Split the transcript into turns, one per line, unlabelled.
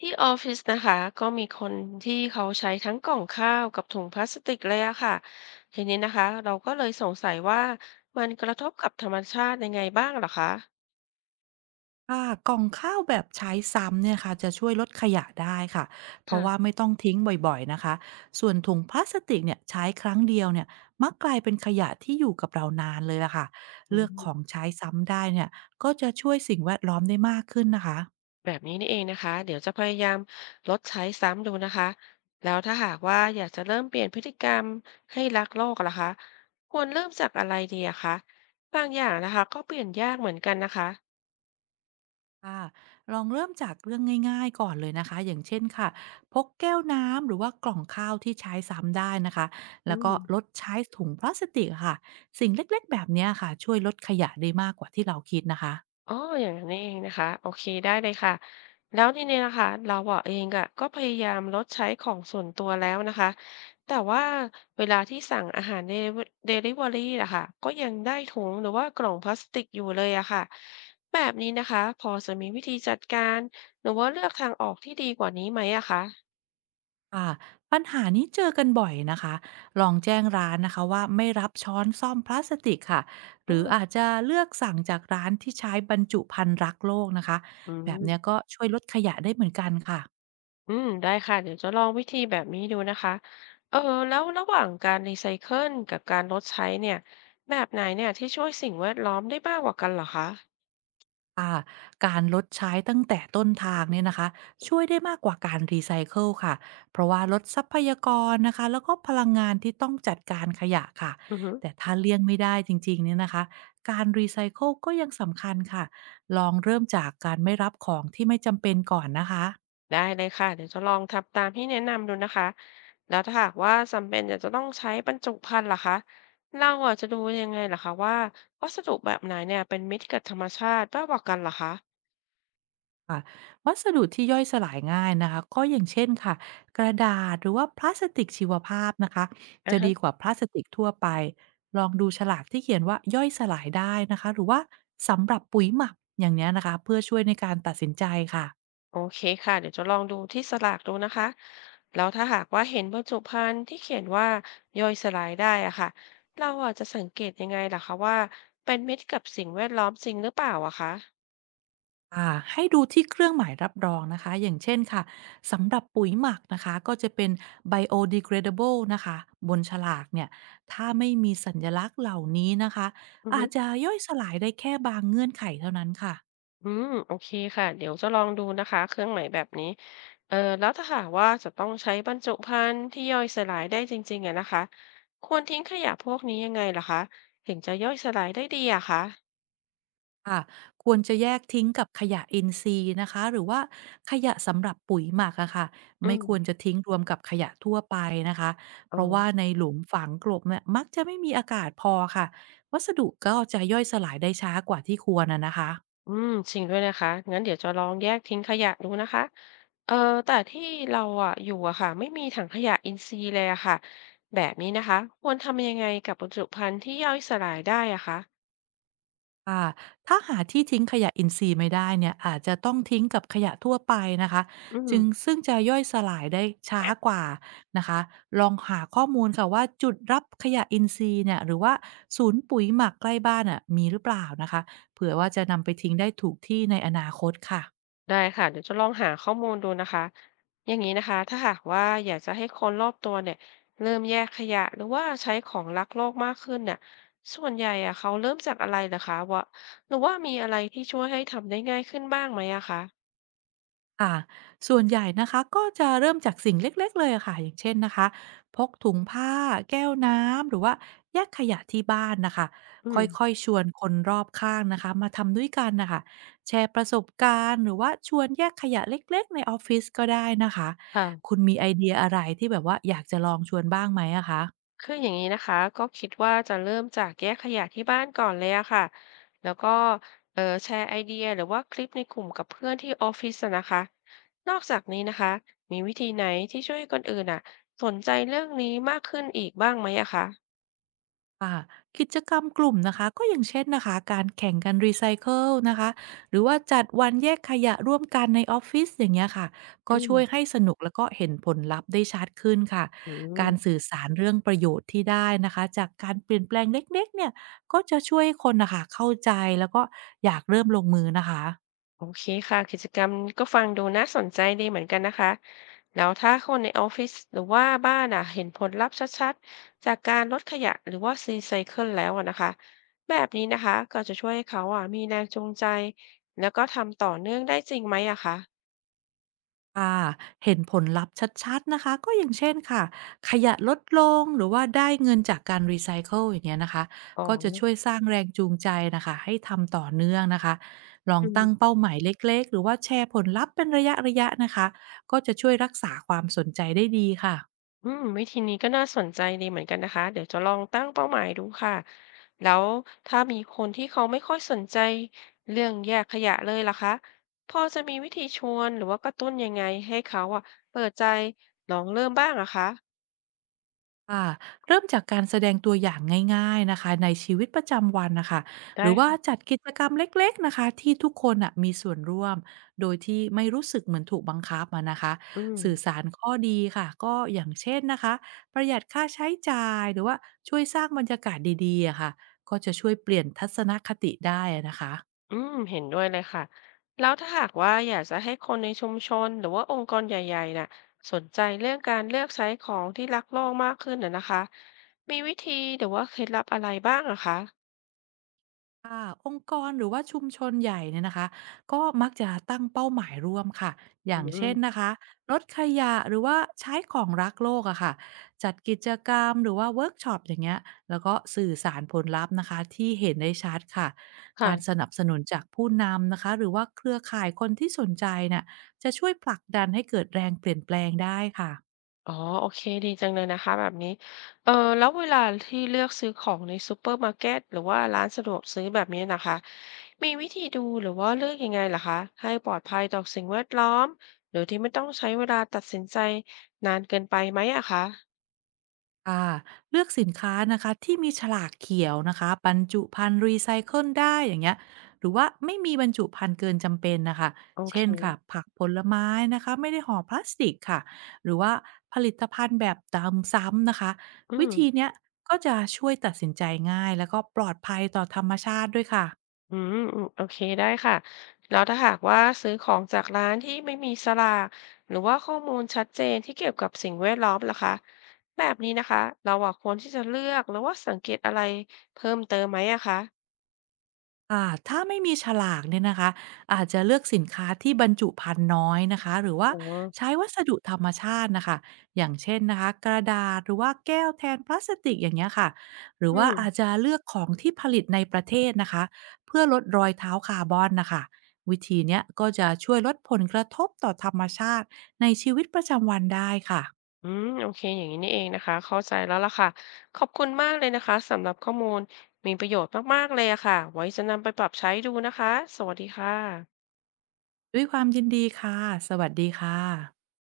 ที่ออฟฟิศนะคะก็มีคนที่เขาใช้ทั้งกล่องข้าวกับถุงพลาสติกเลยอะค่ะทีนี้นะคะเราก็เลยสงสัยว่ามันกระทบกับธรรมชาติยังไงบ้างเหรอคะ
ค่ะกล่องข้าวแบบใช้ซ้ำเนี่ยค่ะจะช่วยลดขยะได้ค่ะเพราะว่า
ค่ะ
ไม่ต้องทิ้งบ่อยๆนะคะส่วนถุงพลาสติกเนี่ยใช้ครั้งเดียวเนี่ยมักกลายเป็นขยะที่อยู่กับเรานานเลยล่ะค่ะ
อื
เลือกของ
ม
ใช้ซ้ำได้เนี่ยก็จะช่วยสิ่งแวดล้อมได้มากขึ้นนะคะ
แบบนี้นี่เองนะคะเดี๋ยวจะพยายามลดใช้ซ้ำดูนะคะแล้วถ้าหากว่าอยากจะเริ่มเปลี่ยนพฤติกรรมให้รักโลกล่ะคะควรเริ่มจากอะไรดีอะคะบางอย่างนะคะก็เปลี่ยนยากเหมือนกันนะคะ
ค่ะลองเริ่มจากเรื่องง่ายๆก่อนเลยนะคะอย่างเช่นค่ะพกแก้วน้ำหรือว่ากล่องข้าวที่ใช้ซ้ำได้นะคะ
อื
แล้วก็
ม
ลดใช้ถุงพลาสติกค่ะสิ่งเล็กๆแบบเนี้ยค่ะช่วยลดขยะได้มากกว่าที่เราคิดนะคะ
อ๋ออย่างนั้น่เองนะคะโอเคได้เลยค่ะแล้วทีนี้นะคะเราอะเองอะก็พยายามลดใช้ของส่วนตัวแล้วนะคะแต่ว่าเวลาที่สั่งอาหารเดลิเวอรี่อะค่ะก็ยังได้ถุงหรือว่ากล่องพลาสติกอยู่เลยอะค่ะแบบนี้นะคะพอจะมีวิธีจัดการหรือว่าเลือกทางออกที่ดีกว่านี้ไหมอะคะ
ค่ะปัญหานี้เจอกันบ่อยนะคะลองแจ้งร้านนะคะว่าไม่รับช้อนซ่อมพลาสติกค่ะห
อื
รือ
ม
อาจจะเลือกสั่งจากร้านที่ใช้บรรจุภัณฑ์รักโลกนะคะ
อื
แบบเนี้ย
ม
ก็ช่วยลดขยะได้เหมือนกันค่ะ
อืมได้ค่ะเดี๋ยวจะลองวิธีแบบนี้ดูนะคะเออแล้วระหว่างการรีไซเคิลกับการลดใช้เนี่ยแบบไหนเนี่ยที่ช่วยสิ่งแวดล้อมได้มากกว่ากันเหรอคะ
ค่ะการลดใช้ตั้งแต่ต้นทางเนี่ยนะคะช่วยได้มากกว่าการรีไซเคิลค่ะเพราะว่าลดทรัพยากรนะคะแล้วก็พลังงานที่ต้องจัดการขยะค่ะ
อือฮึ
แต่ถ้าเลี่ยงไม่ได้จริงๆเนี่ยนะคะการรีไซเคิลก็ยังสำคัญค่ะลองเริ่มจากการไม่รับของที่ไม่จำเป็นก่อนนะคะ
ได้เลยค่ะเดี๋ยวจะลองทำตามที่แนะนำดูนะคะแล้วถ้าหากว่าจำเป็นอยากจะต้องใช้บรรจุภัณฑ์ล่ะคะเราอ่ะจะดูยังไงล่ะคะว่าวัสดุแบบไหนเนี่ยเป็นมิตรกับธรรมชาติมากกว่ากันเหรอคะ
ค่ะวัสดุที่ย่อยสลายง่ายนะคะก็อย่างเช่นค่ะกระดาษหรือว่าพลาสติกชีวภาพนะคะจะดีก
อ่า
ว่าพลาสติกทั่วไปลองดูฉลากที่เขียนว่าย่อยสลายได้นะคะหรือว่าสำหรับปุ๋ยหมักอย่างเนี้ยนะคะเพื่อช่วยในการตัดสินใจค่ะ
โอเคค่ะเดี๋ยวจะลองดูที่สลากดูนะคะแล้วถ้าหากว่าเห็นบรรจุภัณฑ์ที่เขียนว่าย่อยสลายได้อะค่ะเราอาจจะสังเกตยังไงล่ะคะว่าเป็นมิตรกับสิ่งแวดล้อมจริงหรือเปล่าอะคะ
อ่าให้ดูที่เครื่องหมายรับรองนะคะอย่างเช่นค่ะสำหรับปุ๋ยหมักนะคะก็จะเป็น biodegradable นะคะบนฉลากเนี่ยถ้าไม่มีสัญลักษณ์เหล่านี้นะคะ
อือ
อา
ฮึ
จจะย่อยสลายได้แค่บางเงื่อนไขเท่านั้นค่ะ
อืมโอเคค่ะเดี๋ยวจะลองดูนะคะเครื่องหมายแบบนี้แล้วถ้าหากว่าจะต้องใช้บรรจุภัณฑ์ที่ย่อยสลายได้จริงๆอะนะคะควรทิ้งขยะพวกนี้ยังไงล่ะคะถึงจะย่อยสลายได้ดีอะคะ
ค่ะควรจะแยกทิ้งกับขยะอินทรีย์นะคะหรือว่าขยะสำหรับปุ๋ยหมักอะค่ะ
อื
ไม่
ม
ควรจะทิ้งรวมกับขยะทั่วไปนะคะเพ
อ๋อ
ราะว่าในหลุมฝังกลบเนี่ยมักจะไม่มีอากาศพอค่ะวัสดุก็จะย่อยสลายได้ช้ากว่าที่ควรอะนะคะ
อืมจริงด้วยนะคะงั้นเดี๋ยวจะลองแยกทิ้งขยะดูนะคะ เออ แต่ที่เราอ่ะอยู่อะค่ะไม่มีถังขยะอินทรีย์เลยอะค่ะแบบนี้นะคะควรทำยังไงกับบรรจุภัณฑ์ที่ย่อยสลายได้อะคะ
ค่ะถ้าหาที่ทิ้งขยะอินทรีย์ไม่ได้เนี่ยอาจจะต้องทิ้งกับขยะทั่วไปนะคะ
อื
จึง
ม
ซึ่งจะย่อยสลายได้ช้ากว่านะคะลองหาข้อมูลค่ะว่าจุดรับขยะอินทรีย์เนี่ยหรือว่าศูนย์ปุ๋ยหมักใกล้บ้านอ่ะมีหรือเปล่านะคะเผื่อว่าจะนำไปทิ้งได้ถูกที่ในอนาคตค่ะ
ได้ค่ะเดี๋ยวจะลองหาข้อมูลดูนะคะ อย่างนี้นะคะถ้าหากว่าอยากจะให้คนรอบตัวเนี่ยเริ่มแยกขยะหรือว่าใช้ของรักโลกมากขึ้นเนี่ยส่วนใหญ่อะเขาเริ่มจากอะไรเหรอคะวะหรือว่ามีอะไรที่ช่วยให้ทำได้ง่ายขึ้นบ้างไหมอะคะ
ค่ะส่วนใหญ่นะคะก็จะเริ่มจากสิ่งเล็กๆเลยอะค่ะอย่างเช่นนะคะพกถุงผ้าแก้วน้ำหรือว่าแยกขยะที่บ้านนะค่ะ
อื
ค
ม
่อยๆชวนคนรอบข้างนะคะมาทำด้วยกันนะคะแชร์ประสบการณ์หรือว่าชวนแยกขยะเล็กๆในออฟฟิศก็ได้นะคะ
ค่ะ
คุณมีไอเดียอะไรที่แบบว่าอยากจะลองชวนบ้างไหมอะคะ
คืออย่างนี้นะคะก็คิดว่าจะเริ่มจากแยกขยะที่บ้านก่อนเลยอะค่ะแล้วก็แชร์ไอเดียหรือว่าคลิปในกลุ่มกับเพื่อนที่ออฟฟิศอะนะคะนอกจากนี้นะคะมีวิธีไหนที่ช่วยให้คนอื่นอะสนใจเรื่องนี้มากขึ้นอีกบ้างไหมอะคะ
ค่ะกิจกรรมกลุ่มนะคะก็อย่างเช่นนะคะการแข่งกันรีไซเคิลนะคะหรือว่าจัดวันแยกขยะร่วมกันในออฟฟิศอย่างเงี้ยค่ะก็
อืม
ช่วยให้สนุกแล้วก็เห็นผลลัพธ์ได้ชัดขึ้นค่ะ
อื
การ
ม
สื่อสารเรื่องประโยชน์ที่ได้นะคะจากการเปลี่ยนแปลงเล็กๆเนี่ยก็จะช่วยให้คนนะคะเข้าใจแล้วก็อยากเริ่มลงมือนะคะ
โอเคค่ะกิจกรรมก็ฟังดูน่าสนใจดีเหมือนกันนะคะแล้วถ้าคนในออฟฟิศหรือว่าบ้านอ่ะเห็นผลลัพธ์ชัดๆจากการลดขยะหรือว่ารีไซเคิลแล้วอะนะคะแบบนี้นะคะก็จะช่วยให้เขาอ่ะมีแรงจูงใจแล้วก็ทำต่อเนื่องได้จริงไหมอะคะ
ค่ะเห็นผลลัพธ์ชัดๆนะคะ ก็อย่างเช่นค่ะ ขยะลดลงหรือว่าได้เงินจากการรีไซเคิลอย่างเงี้ยนะคะ
อ๋อ
ก็จะช่วยสร้างแรงจูงใจนะคะ ให้ทำต่อเนื่องนะคะ ลอง
อืม
ตั้งเป้าหมายเล็กๆ หรือว่าแชร์ผลลัพธ์เป็นระยะๆนะคะ ก็จะช่วยรักษาความสนใจได้ดีค่ะ
อืมวิธีนี้ก็น่าสนใจดีเหมือนกันนะคะเดี๋ยวจะลองตั้งเป้าหมายดูค่ะแล้วถ้ามีคนที่เขาไม่ค่อยสนใจเรื่องแยกขยะเลยล่ะคะพอจะมีวิธีชวนหรือว่ากระตุ้นยังไงให้เขาอะเปิดใจลองเริ่มบ้างอะคะ
ค่ะเริ่มจากการแสดงตัวอย่างง่ายๆนะคะในชีวิตประจำวันนะคะห
ได้
รือว่า
ค่ะ
จัดกิจกรรมเล็กๆนะคะที่ทุกคนน่ะมีส่วนร่วมโดยที่ไม่รู้สึกเหมือนถูกบังคับอะนะคะ
อืม
สื่อสารข้อดีค่ะก็อย่างเช่นนะคะประหยัดค่าใช้จ่ายหรือว่าช่วยสร้างบรรยากาศดีๆอะค่ะก็จะช่วยเปลี่ยนทัศนคติได้อะนะคะ
อืมเห็นด้วยเลยค่ะแล้วถ้าหากว่าอยากจะให้คนในชุมชนหรือว่าองค์กรใหญ่ๆน่ะสนใจเรื่องการเลือกใช้ของที่รักโลกมากขึ้นน่ะนะคะมีวิธีหรือว่าเคล็ดลับอะไรบ้างอะคะ
ค่ะองค์กรหรือว่าชุมชนใหญ่เนี่ยนะคะก็มักจะตั้งเป้าหมายร่วมค่ะอ
อื
ย่างเช่น
ม
นะคะลดขยะหรือว่าใช้ของรักโลกอะค่ะจัดกิจกรรมหรือว่าเวิร์กช็อปอย่างเงี้ยแล้วก็สื่อสารผลลัพธ์นะคะที่เห็นได้ชัดค่ะการส
ค่ะ
นับสนุนจากผู้นำนะคะหรือว่าเครือข่ายคนที่สนใจน่ะจะช่วยผลักดันให้เกิดแรงเปลี่ยนแปลงได้ค่ะ
อ๋อ โอเค ดีจังเลยนะคะแบบนี้เออแล้วเวลาที่เลือกซื้อของในซูเปอร์มาร์เก็ตหรือว่าร้านสะดวกซื้อแบบนี้นะคะ มีวิธีดูหรือว่าเลือกยังไงล่ะคะให้ปลอดภัยต่อสิ่งแวดล้อมหรือที่ไม่ต้องใช้เวลาตัดสินใจนานเกินไปไหมอะคะ
ค่ะเลือกสินค้านะคะที่มีฉลากเขียวนะคะบรรจุภัณฑ์รีไซเคิลได้อย่างเงี้ยหรือว่าไม่มีบรรจุภัณฑ์เกินจำเป็นนะคะ
โอเค
เช่นค่ะผักผลไม้นะคะไม่ได้ห่อพลาสติกค่ะหรือว่าผลิตภัณฑ์แบบตามซ้ำนะคะ
อื
วิ
ม
ธีเนี้ยก็จะช่วยตัดสินใจง่ายแล้วก็ปลอดภัยต่อธรรมชาติด้วยค่ะ
อืมอืมโอเคได้ค่ะแล้วถ้าหากว่าซื้อของจากร้านที่ไม่มีสลากหรือว่าข้อมูลชัดเจนที่เกี่ยวกับสิ่งแวดล้อมล่ะคะแบบนี้นะคะเราอะควรที่จะเลือกหรือว่าสังเกตอะไรเพิ่มเติมไหมอะคะ
ค่ะถ้าไม่มีฉลากเนี่ยนะคะอาจจะเลือกสินค้าที่บรรจุภัณฑ์น้อยนะคะหรือว่า
อ๋อ
ใช้วัสดุธรรมชาตินะคะอย่างเช่นนะคะกระดาษหรือว่าแก้วแทนพลาสติกอย่างเงี้ยค่ะหรือ
อื
ว่า
ม
อาจจะเลือกของที่ผลิตในประเทศนะคะเพื่อลดรอยเท้าคาร์บอนนะคะวิธีเนี้ยก็จะช่วยลดผลกระทบต่อธรรมชาติในชีวิตประจำวันได้ค่ะ
อืมโอเคอย่างนี้นี่เองนะคะเข้าใจแล้วล่ะค่ะขอบคุณมากเลยนะคะสำหรับข้อมูลมีประโยชน์มากๆเลยอะค่ะไว้จะนำไปปรับใช้ดูนะคะสวัสดีค่ะ
ด้วยความยินดีค่ะสวัสดีค่ะ